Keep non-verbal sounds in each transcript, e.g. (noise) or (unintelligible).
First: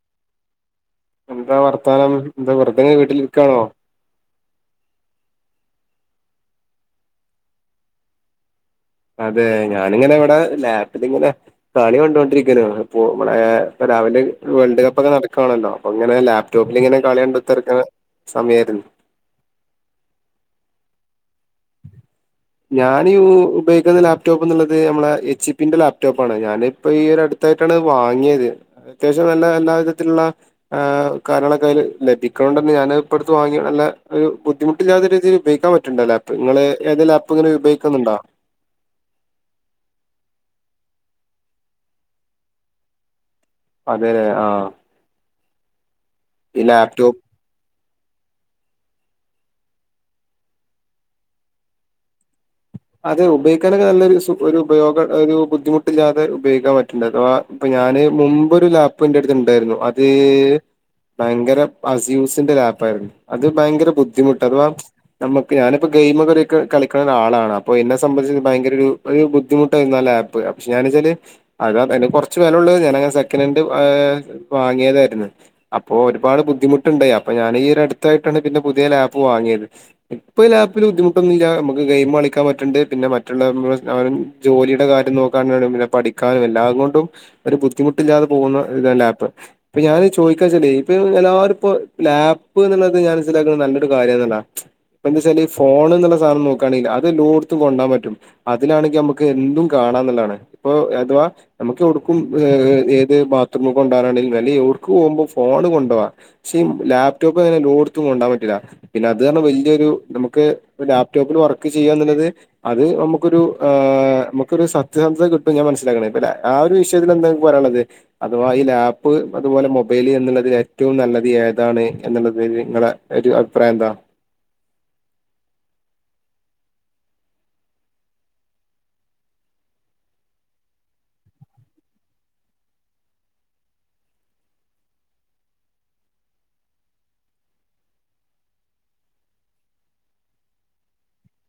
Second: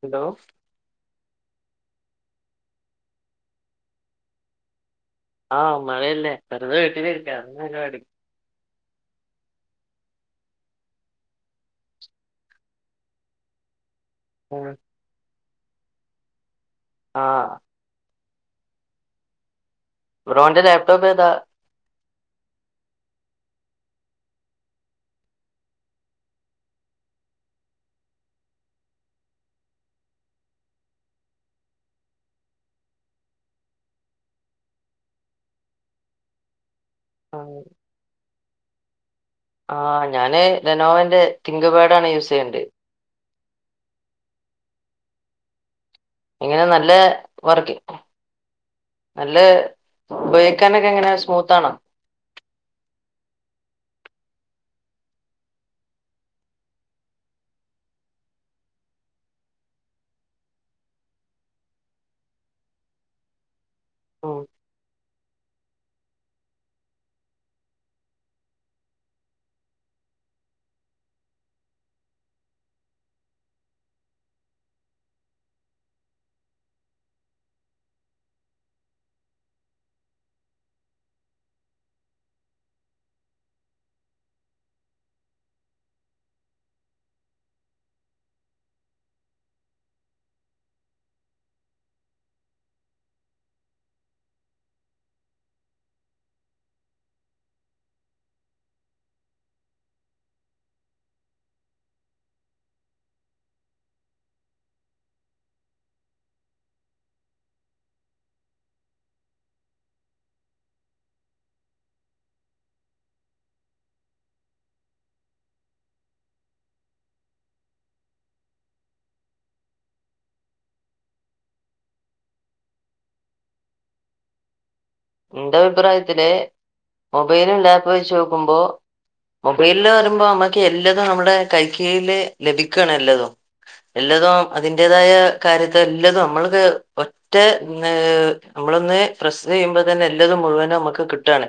Hello എന്താ വർത്തമാനം എന്താ വെറുതേ (unintelligible) വീട്ടിൽ ഇരിക്കണോ ആഹ് മഴയല്ലേ വെറുതെ വീട്ടിലിരിക്ക അ തന്നെ പരിപാടി അതെ ഞാനിങ്ങനെ ഇവിടെ ലാപ്പിലിങ്ങനെ കളി കണ്ടോണ്ടിരിക്കണ് പ്പൊമ്പളെ രാവിലെ വേൾഡ് കപ്പൊക്കെ നടക്ക് ക്കാണല്ലോ അപ്പൊ അങ്ങനെ ലാപ്പ് ടോപ്പിലിങ്ങനെ ആഹ് കളികണ്ടൊത്തിരിക്കണെ സമയരുന്നു ബ്രോൻ്റെ ലാപ്ടോപ്പ് ഏതാ ഞാൻ യു ഉപയോഗിക്കുന്ന ലാപ്ടോപ്പ് എന്നുള്ളത് മ്മളെ എച്ച് പി ന്റെ ലാപ്ടോപ്പ് ആണ് ഞാന് ഇപ്പം ഈരു അടുത്തായിട്ടാണ് വാങ്ങിയത് അത്യാവശ്യം നല്ല എല്ലാ വിധത്തിലുള്ള ആ കാര്യങ്ങളൊക്കെ അതില് ലഭിക്കണോ ണ്ടന്നാ ഞാൻ ഇപ്പഴടുത്തു വാങ്ങി നല്ലരു ബുദ്ധിമുട്ടില്ലാത്ത രീതിയിൽ ഉപയോഗിക്കാൻ പറ്റുന്നുണ്ട് ലാപ്പ് നിങ്ങള് ഏത് (unintelligible) ഉപേഗിക്കുന്നുണ്ടോ ആഹ് ഞാന് ലെനോവ ൻ്റെ തിങ്ക് പാഡ് ആണ് യൂസ് ചെയ്യുന്നുണ്ട് അതേല്ലെ ആഹ് എങ്ങനെ ഈ നല്ല ലാപ്ടോപ്പ് വർക്കി നല്ല ഉപയോഗിക്കാനൊക്കെ എങ്ങനെ സ്മൂത്ത് ആണോ അത് ഉപയോഗിക്കാനൊക്കെ നല്ലൊരു സൂ ഒരു ഉപയോഗ ഒരു ബുദ്ധിമുട്ടില്ലാതെ ഉപയോഗിക്കാൻ പറ്റ്ണ്ട് ഇപ്പൊ ഞാൻ മുൻപൊരു ലാപ്ടോപ്പ് എൻ്റടുത്ത് ഇണ്ടായിരുന്നു അത് ഭയങ്കര അസൂസ് ൻ്റെ ലാപ് ആയിരുന്നു അത് ഭയങ്കര ബുദ്ധിമുട്ട് അതവ നമുക്ക് ഞാനിപ്പോ ഗെയിമൊക്കെ (unintelligible) കളിക്കുന്ന ഒരാളാണ് അപ്പോ എന്നെ സംബന്ധിച്ച് ഭയങ്കര ഒരു ഒരു ബുദ്ധിമുട്ടായിരുന്നു ആ ലാപ്പ് പക്ഷെ ഞാൻ വെച്ചാല് അത് അതിന് കുറച്ച് വിലയേ ഉള്ളൂ ഞാനത് സെക്കൻഡ് ഹാൻഡ് വാങ്ങിയതായിരുന്നു അപ്പോ ഒരുപാട് ബുദ്ധിമുട്ടുണ്ടായി അപ്പൊ ഞാൻ ഈ ഒരു അടുത്തായിട്ടാണ് പിന്നെ പുതിയ ലാപ്പ് വാങ്ങിയത് ഇപ്പൊ ലാപ്പിൽ ബുദ്ധിമുട്ടൊന്നുമില്ല നമുക്ക് ഗെയിം കളിക്കാൻ പ റ്റ്ണ്ട് പിന്നെ മറ്റുള്ള (unintelligible) നമ്മുടെ ജോലിയുടെ കാര്യം നോക്കാനും പിന്നെ പഠിക്കാനും എല്ലാം കൊണ്ടും ഒര് ബുദ്ധിമുട്ടില്ലാതെ പോകുന്ന ഇതാണ് ലാപ്പ് ഇപ്പം ഞാൻ ഈ ചോദിക്കാന്ന് വെച്ചാല് ഇപ്പം എല്ലാവരും ഇപ്പോ ലാപ്പ് ന്ന്ള്ളത് ഞാൻ മനസിലാക്ക്ണത് നല്ലൊരു കാര്യം എന്താന്ന് വെച്ചാ ഫോൺ എന്നുള്ള സാധനം നോക്കുകയാണെന്നുണ്ടെങ്കിൽ അത് ലോട് ത്ത് കൊണ്ടോവാൻ പറ്റും അതിലാണെങ്കി നമക്ക് എന്തും കാണാമെന്നുള്ളതാണ് ഇപ്പൊ അഥവാ നമുക്ക് എവിട്ക്കും ഏത് ബാത്റൂമിൽ കൊണ്ടുപോകാനാണെങ്കിലും അല്ലെ എവിടേക്ക് പോകുമ്പോഴും ഫോണ് കൊണ്ടുപോവാ പക്ഷെ ലാപ്ടോപ്പ് അങ്ങനെ എല്ലോട്ത്തും കൊണ്ടകാൻ പറ്റില്ല പിന്നെ അത് പർഞ്ഞ വലിയൊരു നമുക്ക് ലാപ്ടോപ്പിൽ വർക്ക് ചെയ്യാം ന്ന്ള്ളത് അത് നമുക്കൊരു ഏ നമുക്കൊരു സത്യസന്ധത കിട്ടും ഞാൻ മനസ്സിലാക്കണെ ഇ ആഹ് ഒരു വിഷയത്തിൽ എന്താ പറയാനുള്ളത് അഥവാ ഈ ലാപ്പ് അതുപോലെ മൊബൈല് എന്നുള്ളതിൽ ഏറ്റവും നല്ലത് ഏതാണ് എന്നുള്ളതി നിങ്ങളെ ഒരു അഭിപ്രായം എന്താ? ഇന്റെ അഭിപ്രായത്തില് മൊബൈലും ലാപ്പും വെച്ച് നോക്കുമ്പോ മൊബൈലില് വരുമ്പോ നമ്മുക്ക് എല്ലാതും നമ്മുടെ കൈ കീഴില് ലഭിക്കാണ് എല്ലാതും എല്ലാതും അതിൻ്റേതായ കാര്യത്തെ എല്ലാതും നമ്മൾക്ക് ഒറ്റ നമ്മളൊന്ന് പ്രസ് ചെയ്യുമ്പോ എല്ലാതും മുഴുവനും നമുക്ക് കിട്ടുകയാണ്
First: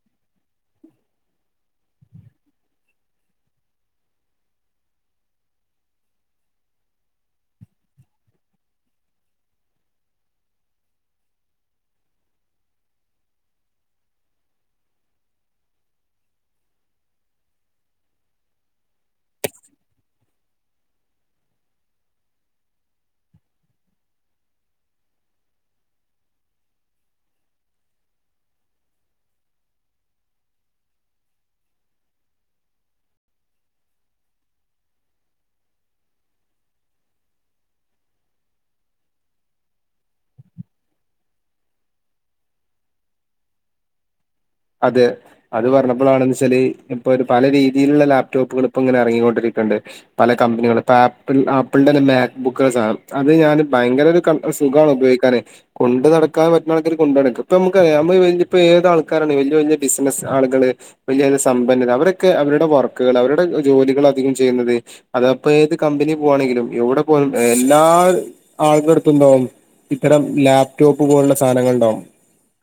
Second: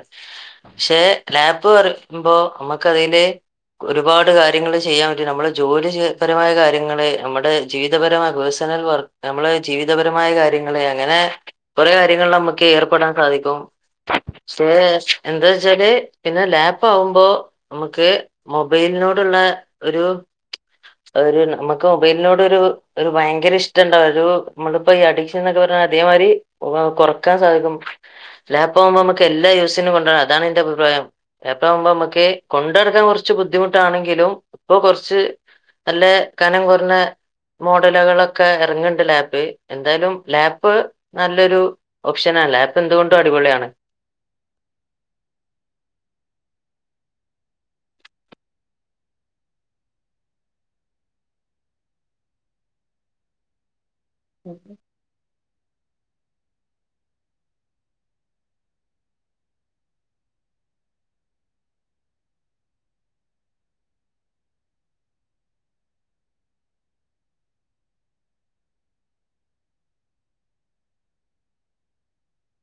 പക്ഷെ ലാപ്പ് പറയുമ്പോ നമുക്കതില് ഒരുപാട് കാര്യങ്ങൾ ചെയ്യാൻ പറ്റും നമ്മുടെ ജോലി പരമായ കാര്യങ്ങള് നമ്മുടെ ജീവിതപരമായ പേഴ്സണൽ വർക്ക് നമ്മെ ജീവിതപരമായ കാര്യങ്ങള് അങ്ങനെ കുറേ കാര്യങ്ങൾ നമുക്ക് ഏർപ്പെടാം സാധിക്കും പക്ഷേ എന്താ വച്ചാല് പിന്നെ ലാപ്പ് ആവുമ്പോ നമുക്ക് മൊബൈലിനോടുള്ള ഒരു ഒരു നമുക്ക് മൊബൈലിനോട് ഒരു ഭയങ്കര ഇഷ്ടുണ്ടാവും ഒരു നമ്മളിപ്പോ ഈ അഡിക്ഷൻ എന്നൊക്കെ പറയുന്ന അതേമാതിരി കൊറക്കാൻ സാധിക്കും ലാപ്പ് ആവുമ്പോൾ നമുക്ക് എല്ലാ യൂസിനും കൊണ്ടാം അതാണ് എന്റെ അഭിപ്രായം ലാപ്പ് ആവുമ്പോൾ നമുക്ക് കൊണ്ട്നടക്കാൻ കുറച്ച് ബുദ്ധിമുട്ടാണെങ്കിലും ഇപ്പൊ കുറച്ച് നല്ല കനം കുറഞ്ഞ മോഡലുകളൊക്കെ ഇറങ്ങുന്നുണ്ട് ലാപ്പ് എന്തായാലും ലാപ്പ് നല്ലൊരു ഓപ്ഷനാ ലാപ്പ് എന്തുകൊണ്ടും അടിപൊളിയാണ് അതെ അത് പറഞ്ഞപ്പോഴാണ് എന്ന് വെച്ചാല് ഇപ്പൊ ഒരു പല രീതിയിലുള്ള ലാപ്ടോപ്പുകൾ ഇപ്പോ ഇങ്ങനെ ഇറങ്ങിക്കൊണ്ടിരിക്കുന്നുണ്ട് പല കമ്പനികൾ ഇപ്പ ആപ്പിൾ ആപ്പിളിന്റെ മാ ബുക്കുകൾ അത് ഞാൻ ഭയങ്കര (unintelligible) സുഖമാണ് ഉപയോഗിക്കാന് കൊണ്ട് നടക്കാൻ പറ്റുന്ന ആൾക്കാര് കൊണ്ട് നടക്കും ഇപ്പം നമുക്ക് അറിയാവുന്ന ഏത് ആൾക്ക് ക്കാരുണ്ട് വലിയ വലിയ ബിസിനസ് ആളുകള് വലിയ സമ്പന്നർ അവരൊക്കെ അവരുടെ വർക്കുകൾ അവരുടെ ജോലികൾ അധികം ചെയ്യുന്നത് അതപ്പോ ഏത് കമ്പനി പോുകവാണെങ്കിലും എവിടെ പോകുവാണെങ്കിലും എല്ലാ ആൾക്കടുത്തും ഉണ്ടാവും ഇത്തരം ലാപ്ടോപ്പ് പോലുള്ള സാധനങ്ങൾ ഉണ്ടാകും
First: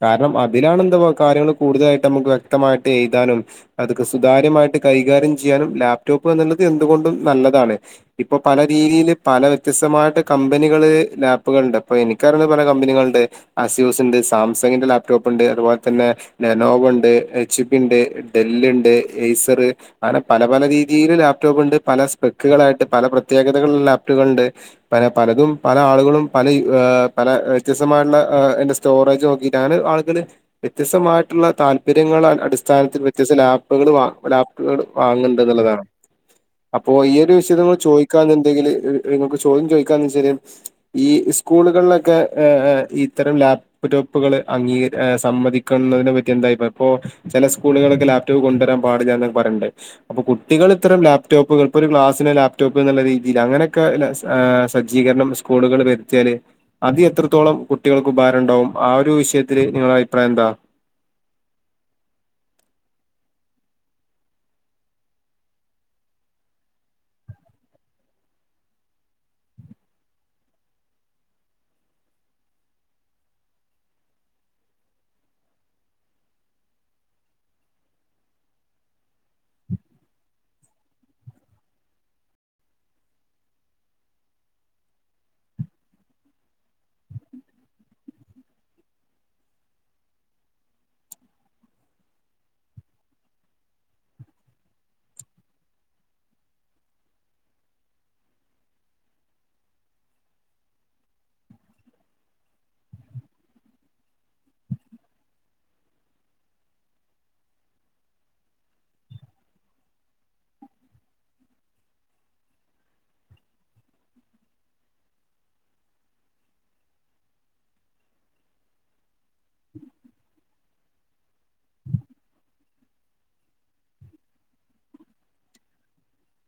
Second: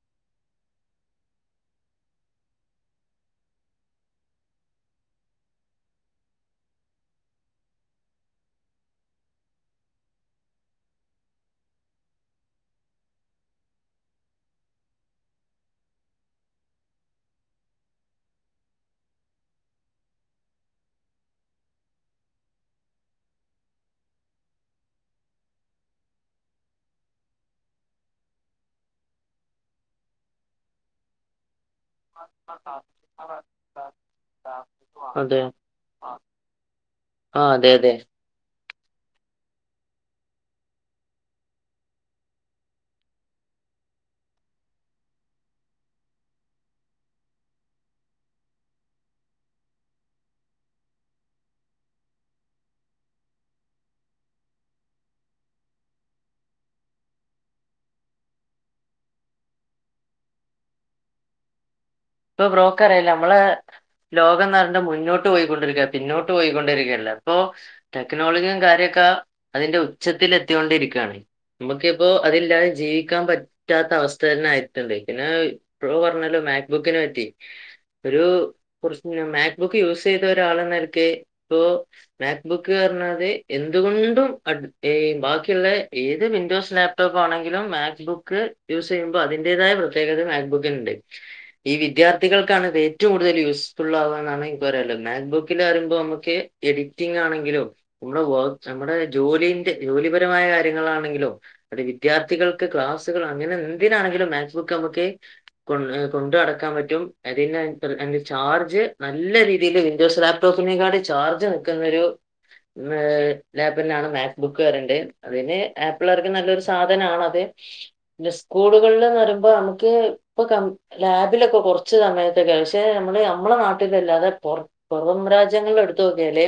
കാരണം അതിലാണ് എന്താ കാര്യങ്ങൾ കൂടുതലായിട്ട് നമുക്ക് വ്യക്തമായിട്ട് എയ്താനും അതൊക്കെ സുതാര്യമായിട്ട് കൈകാര്യം ചെയ്യാനും ലാപ്ടോപ്പ് എന്ന്ള്ളത് എന്തുകൊണ്ടും നല്ലതാണ് ഇപ്പൊ പല രീതിയിൽ പല വ്യത്യസ്തമായിട്ട് കമ്പനികള് ലാപ്പുകളുണ്ട് അപ്പോ എനിക്കറിയുന്ന പല കമ്പനികളുണ്ട് അസ്യൂസ്ണ്ട് സാംസങ്ങിന്റെ ലാപ്ടോപ്പ്ണ്ട് അതുപോലെ തന്നെ ലെനോവണ്ട് എച്ച്പിണ്ട് ഡെല്ല്ണ്ട് എയ്സർ അങ്ങനെ പല പല രീതിയില് ലാപ്ടോപ്പ്ണ്ട് പല സ്പെക്കുകളായിട്ട് പല പ്രത്യേകതകൾള്ള ലാപ്ട്കള്ണ്ട് പ പലതും പല ആളുകളും പല പല വ്യത്യസ്തമായിട്ടുള്ള അയ്ൻ്റെ സ്റ്റോറേജ് നോക്കിയിട്ടാണ് വാങ്ങ്ന്നത് വ്യത്യസ്തമായിട്ടുള്ള താൽ പര്യങ്ങളെ അടിസ്ഥാനത്തിൽ വ്യത്യസ്ഥ ലാപ്പുകൾ വാ ലാപ്പുകൾ അതെ വാങ്ങണ്ട്ന്ന്ള്ളതാണ് അപ്പോ ഈ ഒരു ആ വിഷയം അതെ അതെ ചോദിക്കാന്നുണ്ടെങ്കില് നിങ്ങക്ക് ചോദ്യം ചോദിക്കാന്ന് വെച്ചാല് ഈ സ്കൂൾകൾലൊക്കെ ഏ ഏ ഇത്തരം ലാപ് ടോപ്പുകൾ അംഗീകരി ഏ സമ്മതിക്കുന്നതിനെ പറ്റി എന്തായിപ്രാ ഇപ്പോ ചെല സ്കൂളുകളൊക്കെ ലാപ്ടോപ്പ് കൊണ്ടുവരാൻ പാടില്ലന്ന് പറയ്ണ്ട് അപ്പൊ കുട്ടികൾ ഇത്തരം ലാപ്ടോപ്പുകൾ ഇപ്പോ ഒരു ക്ലാസ്സിന് ലാപ്ടോപ്പ് ന്നുള്ള രീതിയിൽ അങ്ങനെയൊക്കെ സജ്ജീകരണം സ്കൂളുകൾ വരുത്തിയാല് അത് എത്രത്തോളം കുട്ടികൾക്ക് ഉപകാരംണ്ടാവും ആ ഒരു വിഷയത്തിൽ നിങ്ങള അ പ്രായന്താ ഇപ്പൊ ബ്രോക്ക് അറിയാല്ല നമ്മളെ ലോകംന്ന് പറഞ്ഞ മുന്നോട്ട് പോയിക്കൊണ്ടിരിക്ക പിന്നോട്ട് പോയിക്കൊണ്ടിരിക്കയല്ല ഇപ്പൊ ടെക്നോളജിയും കാര്യൊക്കെ അതിന്റെ ഉച്ചത്തിൽ എത്തിയോണ്ടിരിക്കയാണ് നമുക്കിപ്പോ അതില്ലാതെ ജീവിക്കാൻ പറ്റാത്ത അവസ്ഥ തന്നെ ആയിട്ടുണ്ട് പിന്നെ ബ്രോ പറഞ്ഞാലോ മാക് ക്. ബുക്കിനെ പറ്റി ഒരു കുറച്ച് മാക്ബുക്ക് യൂസ് ചെയ്ത ഒരാൾ ന്ന നിലക്ക് ഇപ്പോ മാക്ബുക്ക് പറഞ്ഞത് എന്തുകൊണ്ടും ബാക്കിയുള്ള ഏത് വിൻഡോസ് ലാപ്ടോപ്പ് ആണെങ്കിലും മാക്സ്ബുക്ക് യൂസ് ചെയ്യുമ്പോ അതിന്റേതായ പ്രത്യേകത മാക്ബുക്കിന്ണ്ട് ഈ വിദ്യാർത്ഥികൾക്കാണത് ഏറ്റവും കൂടുതൽ യൂസ്ഫുൾ ആവുക എന്നാണ് എനിക്ക് പറയാല്ലത് മാക് ബുക്കിൽ പറിമ്പോ നമുക്ക് എഡിറ്റിംഗാണെങ്കിലും നമ്മുടെ വർക്ക് നമ്മുടെ ജോലിന്റെ ജോലിപരമായ കാര്യങ്ങളാണെങ്കിലും അത് വിദ്യാർത്ഥികൾക്ക് ക്ലാസ്സുകൾ അങ്ങനെന്തിനാണെങ്കിലും മാക്ബുക്ക് നമുക്ക് കൊ കൊണ്ട് നടക ക്കാൻ പറ്റും (unintelligible) ചാർജ് നല്ല രീതിൽ വിൻഡോസ് ലാപ്ടോപ്പിനേക്കാട്ടി ചാർജ് നിക്കുന്നൊരു ഏ ലാബ്ന്നാണ് മാക്ബുക്ക്റീണത് അതിന് ആപ്പിള്ളേർക്ക് നല്ലരു സാധനണത് പിന്നെ സ്കൂളുകൾല്ന്ന് പറയ്മ്പോ നമുക്ക് ഇപ്പൊ കമ്പ് ലാപ് പിലൊക്കെ കൊറച്ച് സമയത്തൊക്കെ പക്ഷെ നമ്മള് നമ്മളെ നാട്ടിലല്ലാതെ പു പുറം രാജ്യങ്ങളിൽ എടുത്ത് നോക്കിയാല്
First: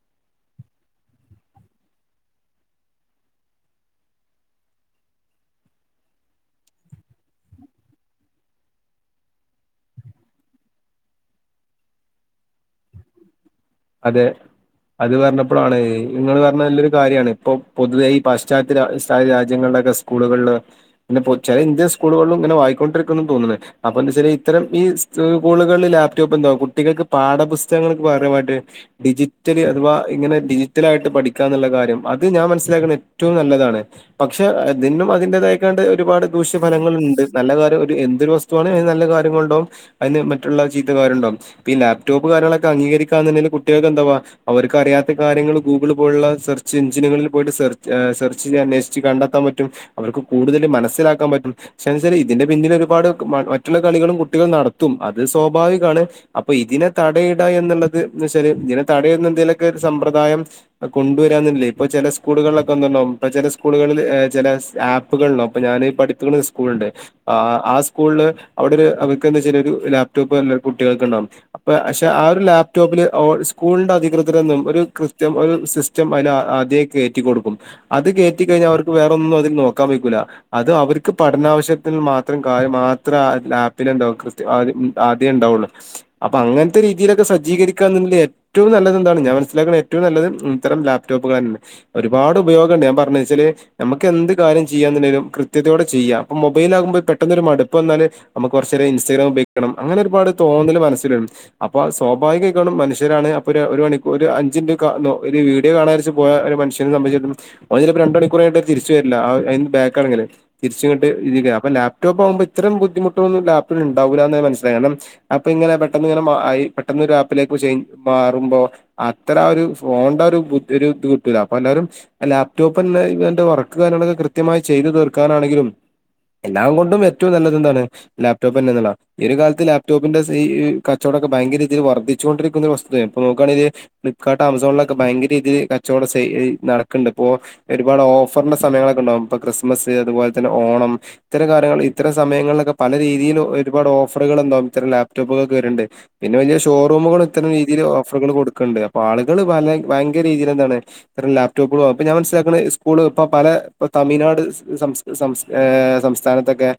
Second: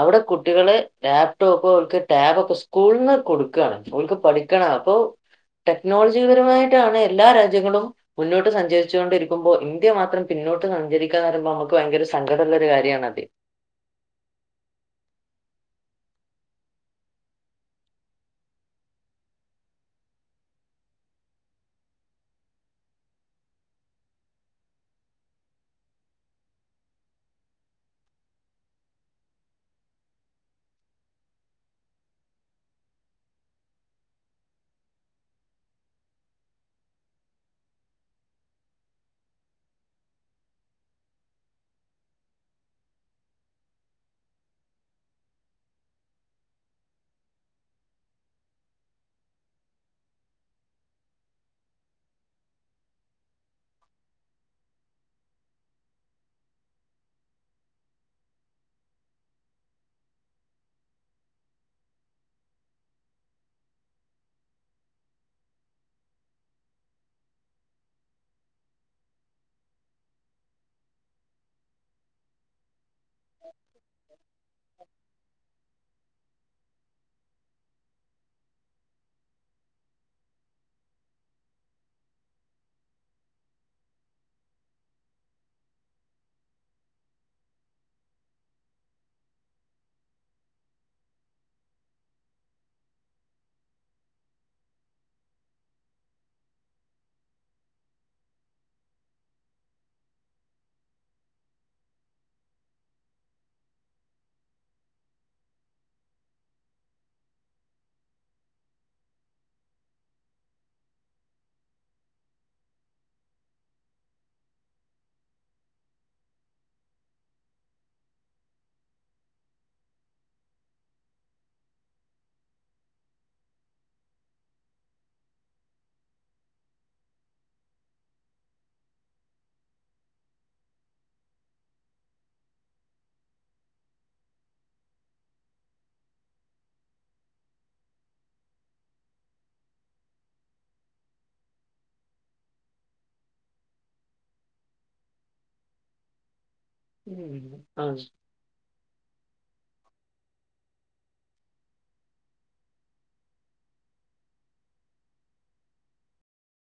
അവിടെ കുട്ടികള് ലാപ്ടോപ്പ് അവർക്ക് ടാബൊക്കെ സ്കൂളില്ന്ന് കൊടുക്കാണ് ഓൽക്ക് പഠിക്കണം അപ്പോ ടെക്നോളജിപരമായിട്ടാണ് എല്ലാ രാജ്യങ്ങളും മുന്നോട്ട് സഞ്ചരി ചോണ്ടിരിക്കുമ്പോ ഇന്ത്യ മാത്രം പിന്നോട്ട് സഞ്ചരിക്കാന്ന് പറയുമ്പോ മക്ക് ഭയങ്കര സങ്കടള്ളെരു കാര്യാണത് അതെ അത് പറഞ്ഞപ്പോളാണ് ഇങ്ങൾ പറഞ്ഞ നല്ലൊരു കാര്യാണ് ഇപ്പൊ പൊതുവേ ഈ പാശ്ചാത്യ രാ രാജ്യങ്ങളിലൊക്കെ സ്കൂളുകളില് ന്നെ ചെല ഇന്ത്യൻ സ്കൂളുകളിലും ഇങ്ങനെ വായിക്കൊണ്ടിരിക്കുന്നു തോന്ന്ണ് അപ്പ എന്താ വെച്ചല് ഇത്തരം ഈ സ് കൂളുകളിൽ ലാപ്ടോപ്പ് എന്താ കുട്ടികൾക്ക് പാഠപുസ്തകങ്ങൾക്ക് പകരമായിട്ട് ഡിജിറ്റലി അഥവാ ഇങ്ങനെ ഡിജിറ്റലായിട്ട് പഠിക്കാ എന്ന്ള്ള കാര്യം അത് ഞാൻ മനസ്സിലാക്ക്ണ ഏറ്റവും നല്ലതാണ് പക്ഷെ തിന്നും അതിന്റെതായ്ക്കാണ്ട് ഒരുപാട് ദൂഷ്യഫലങ്ങള്ണ്ട് നല്ല കാര്യം ഒര് എന്തൊരു വസ്തുവാണെ അയ്ന് നല്ല കാര്യങ്ങള്ണ്ടാവും അയ്ന് മറ്റുള്ള ചീത്ത കാര്യണ്ടാകും ഇപ്പ ഈ ലാപ്ടോപ്പ് കാര്യങ്ങളൊക്കെ അംഗീകരിക്കാന്നുണ്ടേൽ കു കുട്ടികൾക്ക് എന്താവാ അവർക്ക്റിയാത്ത കാര്യങ്ങൾ ഗൂഗിൾ പോലുള്ള സെർച്ച് എഞ്ചിനുകളിൽ പോയിട്ട് സെർച്ച് സെർച്ച് അന്വേഷിച്ച് കണ്ടെത്താം പറ്റും അവർക്ക് കൂടുതൽ മനസ്സിലാക്കാം പറ്റും പക്ഷെ ന്ത്ച്ചാൽ ഇതിന്റെ പിന്നിലൊരുപാട് മറ്റുള്ള കളികളും കുട്ടികൾ നടത്തും അത് സ്വാഭാവികമാണ് അപ്പൊ ഇതിനെ തടയിട എന്ന്ള്ളത് ഇതിനെ തടയ്ട്ന്ന എന്തേലൊക്കെര് സമ്പ്രദായം കാെണ്ടുവരാന്നില്ലെ ഇപ്പൊ ചെല സ്കൂളുകളിലൊക്കെന്ത്ണ്ടാവും ഇ ചെല സ്കൂളുകളിൽ ചെല ആപ്പ്കള്ണ്ടാവും പ്പൊ ഞാന് പഠിപിക്ക്ന്ന ഒര് സ്കൂള്ണ്ട് ആ ആ സ്കൂളില് അവിടെ ഒരു അവർക്ക് എന്താച്ചാല് ഒര് ലാപ്ടോപ്പ് കുട്ടികൾക്ക്ണ്ടകും അപ്പ ക്ഷെ ആ ഒരു ലാപ്ടോപ്പില് ഓ സ്കൂളിന്റെ അധികൃതരൊന്നും ഒരു കൃത്യം ഒരു സിസ്റ്റം അയ്ന ആദ്യേ കേറ്റിക്കൊട്ക്കും അത് കേറ്റിക്കഴിഞ്ഞാ അവർക്ക് വേറൊന്നും അതിൽ നോക്കാൻ വെയ്ക്കൂല അത് അവര്ക്ക് പഠനാവശ്യത്തിന്ന് മാത്രം കാര്യം മാത്രം ലാപ്പില് ഉണ്ടാവും കത് ആദ്യേ ഉണ്ടാവുള്ളു അപ്പൊ അങ്ങനത്തെ രീതിയിലൊക്കെ സജ്ജീകരി ക്ക ഏറ്റവും നല്ലത് എന്താണ് ഞാൻ മനസിലാക്കുന്ന ഏറ്റവും നല്ലത് ഇത്തരം ലാപ്ടോപ്പുകളെന്നെ ഒരുപാട് ഉപയോഗംണ്ട് ഞാൻ പറഞ്ഞെച്ചല് നമുക്ക് എന്ത് കാര്യം ചെയ്യാന്നുണ്ടേലും കൃത്യതയോടെ ചെയ്യാം അപ്പൊ മൊബൈലാകുമ്പോ പെട്ടൊന്നാെരു മടുപ്പ് വന്നാല് നമുക് കൊറച്ചേരം ഇൻസ്റ്റഗ്രാം ഉപയോഗിക്കണം അങ്ങനെ ഒരുപാട് തോന്നൽ മനസ്സൽ വ അപ്പോ സ്വാഭാവിക മനുഷ്യരാണ് അപ്പൊര് ഒരു മണി ഒരു അഞ്ചിൻറ്റ് കാ നോ ഒര് വീഡിയോ കാണാര്ച്ച് പോയ ഒരു മനുഷനെ സംബന്ധിച്ചി ഓൻ ചെലപ്പോ രണ്ടു മണിക്കൂറയ്ഞ്ഞ്ട്ട് തിരിച്ചു വരില്ല അയ്ന് ബാക്കാണെങ്കില് തിരിച്ച്ങ്ങട്ട് ഇ അപ്പ ലാപ്ടോപ്പ് ആകുമ്പോ ഇത്തരം ബുദ്ധമുട്ട്കളൊന്നും ലാപ്ന്ണ്ടാവൂല്ലാന്ന് ഞാ മനസിലായി കാരണം അ ഇപ്പ ണനെ പെട്ടന്ന്ങ്ങനെ പെട്ടെന്ന് ലേക്ക് ചെയ് മാറുമ്പോ അത്ര ഒരു ഫോണ്ന്റെ ആ ഒരു ബു ഇത് കിട്ടൂല അപ്പൊ എല്ലാരും ലാപ്ടോപ്പെന്നെ വർക്ക് കാര്യങ്ങളൊക്കെ കൃത്യമായി ചെയ്തു തീർക്കാനാണെങ്കിലും എല്ലാം കൊണ്ടും ഏറ്റവും നല്ലത് എന്താണ് ലാപ്ടോപ്പ് തന്നെന്നള്ളാണ് ഈ ഒരു കാലത്ത് ലാപ്ടോപ്പിന്റെ ഈ കച്ചവടൊക്കെ ഭയങ്ക രീതി വർധി ച്ചു കൊണ്ടിരിക്കുന്ന ഒരു വസ്തുതയാണ് പ്പ നോക്കണെ ദേ ഫ് ളിപ്പ്കാർട്ട് ആമസോണിലൊക്കെ ഭയങ്കരീതിയിൽ കച്ചവടം നടക്ക്ണ്ട് ഇപ്പോ ഒരുപാട് ഓഫറിന്റെ സമയങ്ങളൊക്കെണ്ടാകും ഇപ്പൊ ക്രിസ്മസ് അതുപോലെ തന്നെ ഓണം ഇത്തരം കാര്യങ്ങള് ഇത്തരം സയങ്ങളിലൊക്കെ പല രീതിയിൽ ഒരുപാട് ഓഫറുകൾണ്ടാവും ഇത്തരം ലാപ്ടോപ്പുകൾക്കെവര്ണ്ട് പിന്നെ വലിയ ഷോ റൂമുകളും ഇത്തരം രീതിയില് ആഹ് ഓഫറുകള് കൊടുക്ക്ണ്ട് അപ്പോ ആളുകള് ഭയങ്കര രീതിയിലെന്താണ് ലാപ്ടോപ്പുകളും ഇപ്പൊ ഞാൻ മനസ്സിലാക്ക്ണ സ്കൂള് ഇപ്പ പല തമിഴ്നാട് സംസ് സംസ് ഏ സംസ്ഥാനത്തൊക്കെ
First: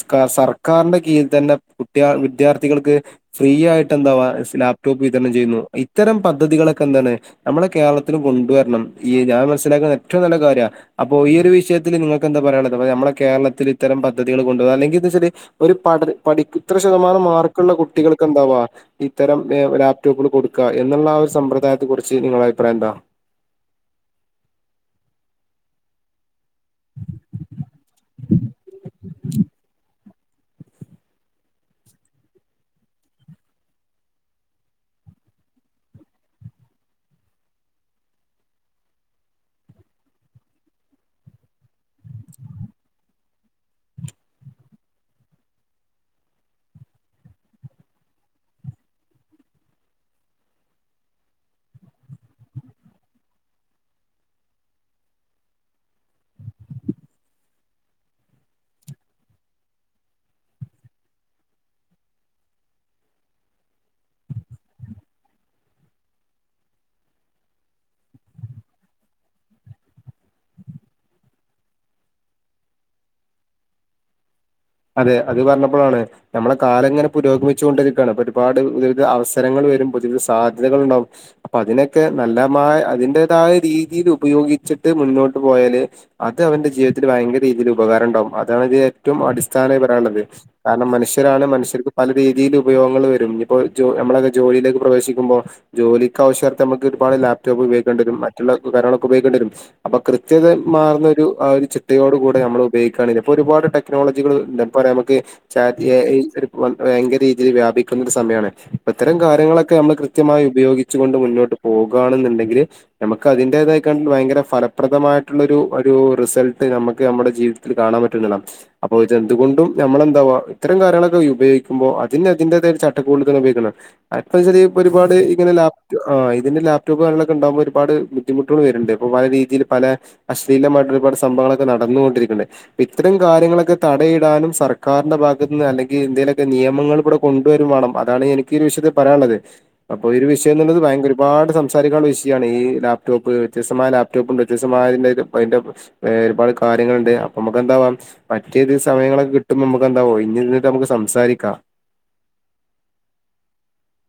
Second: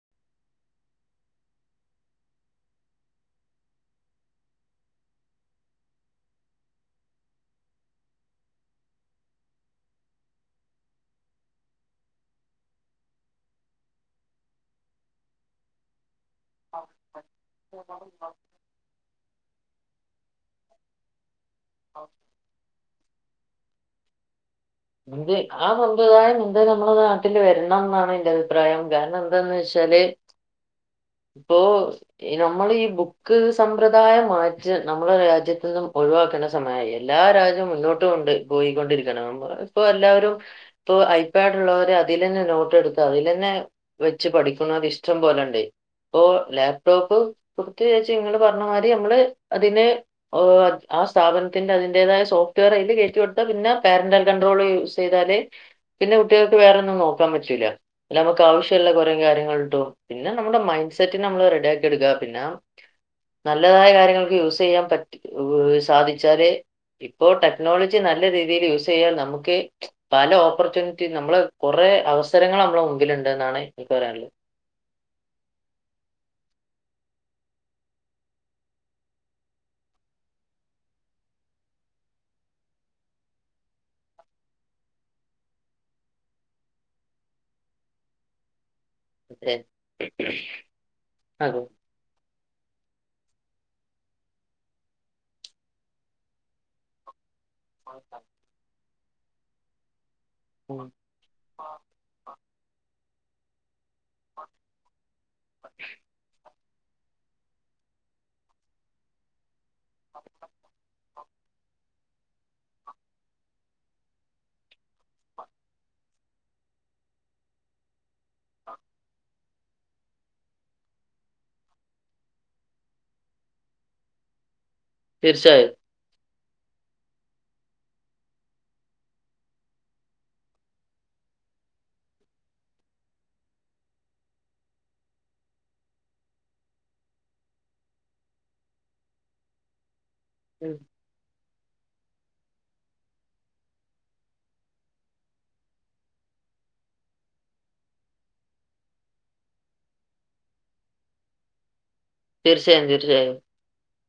സ്ക സർക്കാരിന്റെ കീഴിൽ തന്നെ കുട്ട്യാ വിദ്യാർത്ഥികൾക്ക് ഫ്രീ ആയിട്ട് എന്താവാ ലാപ്ടോപ്പ് വിതരണം ചെയ്യുന്നു ഇത്തരം പദ്ധതികളൊക്കെന്താണ് നമ്മളെ കേരളത്തിലും കൊണ്ടുവരണം ഈ ഞാൻ മനസ്സിലാക്കുന്ന ഏറ്റവും നല്ല കാര്യ അപ്പോ ഈ ഒരു വിഷയത്തില് നിങ്ങക്ക് എന്താ പറയാനുള്ളത് നമ്മളെ കേരളത്തില് ഇത്തരം പദ്ധതികൾ കൊണ്ടുവ അല്ലെങ്കിൽ എന്തെച്ചാല് ഒരു പഠന പഠിക്ക ഇത്ര ശതമാനം മാർക്ക്ള്ള കുട്ടികൾക്ക് എന്താവാ ഇ ലാപ്ടോപ്പ്കള് കൊട്ക്ക എന്ന്ള്ളാ ഒര് സമ്പ്ര ദായത്തെ കുറിച്ച് നിങ്ങളെ അഭിപ്രായം എന്താ എന്ത് ആ സമ്പ്രദായം എന്ത് നമ്മുടെ നാട്ടിൽ വരണംന്നാണ് ന്റെ അഭിപ്രായം കാരണം എന്താന്ന് വെച്ചാല് ഇപ്പോ നമ്മൾ ഈ ബുക്ക് സമ്പ്രദായം മാറ്റ നമ്മളെ രാജ്യത്തുനിന്നും ഒഴിവാക്കേണ്ട സമയമായി എല്ലാ രാജ്യവും മുന്നോട്ട് കൊണ്ട് പോയി കൊണ്ടിരിക്കാണ് നമ്മ ഇപ്പോ എല്ലാവരും ഇപ്പൊ ഐപാഡ്ള്ളവരെ അതിലെന്നെ നോട്ടെടുത്ത് അതിലെന്നെ വെച്ച് പഠിക്കണ അതിഷ്ടം പോലെണ്ട് പ്പോ ലാപ്ടോപ്പ് (unintelligible) ഇങ്ങള് പറഞ്ഞ മാതിരി നമ്മള് അതിന് ആ സ്ഥാപനത്തിന്റെ അതിന്റേതായ സോഫ്റ്റ്വെയർ അയ്ല് കേറ്റി കൊടുത്ത പിന്നെ പേരന്റൽ ള് യൂസ്ചെയ്താല് പിന്നെ കുട്ടികൾക്ക് വേറൊന്നും നോക്കാൻ പറ്റൂല നമുക്ക് ആവശ്യമുള്ള കുറേ കാര്യങ്ങൾ കും പിന്നെ നമ്മുടെ മൈൻഡ് സെറ്റ് നമ്മള് റെഡി ആക്കിയെടുക്ക പിന്നെ നല്ലതായ കാര്യങ്ങൾക്ക് യൂസ് ചെയ്യാൻ പറ്റ സാധിച്ചാല് ഇപ്പോ ടെക്നോളജി നല്ല രീതിയിൽ യൂസ് ചെയ്യാൽ നമു ക്ക്‌ പല ഓപ്പർച്യൂണിറ്റി നമ്മള് കൊറേ അവസരങ്ങള് നമ്മള മുമ്പിലുണ്ട് എന്നാണ് എനിക്ക് പറയാനുള്ളത് അതെ അത് പറഞ്ഞപ്പോഴാണ് നമ്മളെ കാലം ഇങ്ങനെ പുരോഗമിച്ചു കൊണ്ടിരിക്കുകയാണ് അപ്പൊ ഒരുപാട് പുതിവി അവസരങ്ങൾ വരും പുതിയവിധ സാധ്യതകൾ ഉണ്ടാവും അപ്പൊ അതിനൊക്കെ നല്ല അതിന്റേതായ രീതിയിൽ ഉപയോഗിച്ചിട്ട് മുന്നോട്ട് പോയാല് അത് അവന്റെ ജീവിതത്തിൽ ഭയങ്കര രീതിയിൽ ഉപകാരം ഉണ്ടാവും അതാണ്ത് റ്റും അടിസ് അതെ (unintelligible) കാരണം മനുഷ്യരാണ് അതെ. മനുഷ്യർക്ക് പല രീതി തിയിൽ ഉപയോഗങ്ങള് വരും ഇപ്പോൾ നമ്മളക്കെ ജോലിയിലേക്ക് പ്രവേശിക്കുമ്പോ ജോലിക്ക്വശ്യകത്ത് നമുക്ക് ഒരുാട് ലാപ് ടോപ് ഉപയോക്കേണ്ടിവരും മറ്റുള്ള കാര ഉപയിക്കേണ്ടരും അപ്പ കൃത് ഉം. ത്യതമാർന്ന ഒരു ആ ഒരു ചിട്ടയോട് കൂടെ നമ്മൾ ഉപയോഗിക്ക കാണെങ്കില് ഇപ്പ ഒരുപട് ടെക്നോള ജികൾ ണ്ട് ഇപ്പ ആണേ നമുക്ക് ചാറ്റ് എ ഐ ഒരു ഭയങ്കര രീതിയിൽ വ്യാപിക്കുന്ന ഒരു സമയാണ് ഇപ്പ ഇത്തരം കാര്യങ്ങളൊ ക്കെ നമ്മള് കൃത്യമായി ഉപയോഗി ച്ചു കൊണ്ട് മുന്നോട്ട് പോകുകയാണെന്ന്ണ്ടെങ്കിൽ ഞമക്ക് അതിന്റേതായികാണ്ട് ഭയങ്കര ഫലപ്രദമായിട്ടുള്ള ഒരു ഒരു റിസൾട്ട് ഞമ്മക്ക് നമ്മുടെ ജീവിതത്തിൽ കാണാൻ പറ്റുന്നള്ളണ് അപ്പൊ ഇതെന്തുകൊണ്ടും നമ്മളെന്താവാ ഇത്തരം കാര്യങ്ങളൊക്കെയുപയോഗിക്കുമ്പോ അതിനതിന്റേതായ ഒരു ചട്ടക്കൂടിൽ തന്നെ ഉപയോഗിക്കണം പ്പംച്ചാല് ഒരുപാട് ഇങ്ങനെ തീർച്ചയായും ലാപ്റ്റ് ആ ഇതിന്റെ ലാപ് (unintelligible) ഉണ്ടാകുമ്പോ ഒരുപാട് ബുദ്ധിമുട്ടോള് വരുന്നുണ്ട് ഇപ്പോ പല രീതിയില് പല അശ്ലീലമായിട്ട് ഒരുപാട് സംഭവങ്ങളൊക്കെ നടന്നുകൊണ്ടിരിക്കുന്നുണ്ട് പ്പം ഇത്തരം കാര്യങ്ങളൊക്കെ തടയിടാനും സർക്കാരിന്റെ ഭാഗത്ത് നിന്ന് അല്ലെങ്കി എന്തേലൊക്കെ നിയമങ്ങൾ ഇവിടെ കൊണ്ടുവരുംവണം അതാണ് എനിക്ക് ഈ ഒരു വിഷയത്തിൽ പറയാനുള്ളത് അപ്പൊ ഈ ഒരു ഉം. വിഷയന്നുള്ളത് ഭയങ്ക ഒരുപാട് സം സംസാരിക്കാനുള്ള വിഷയമാണ് ഈ ലാപ്ടോപ്പ് വ്യത്യസ്തമായ ലാപ്ടോപ്പ് ഉണ്ട് വ്യത്യസ്തമായതി അതിന്റെ ഒരുപാട് കാര്യങ്ങളുണ്ട് അപ്പൊ നമുക്ക് എന്താവാം മറ്റേത് സമയങ്ങളൊക്കെ കിട്ടുമ്പോ മ്മക്കെന്താ ഒഴിഞ്ഞിരുന്നിട്ടു നമുക്ക് സംസാരിക്കാം തീർച്ചയായും തീർച്ചയായും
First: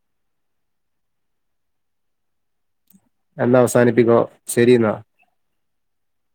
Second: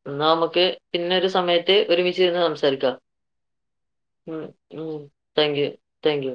എന്നാ നമുക്ക് പിന്നെ ഒരു സമയത്ത് ഒരുമിച്ചിരുന്ന് സംസാരിക്കാം എന്നാ അവസാനിപ്പിക്കോ ഉം ശരി ന്നാ ഉം താങ്ക് യു താങ്ക് യു.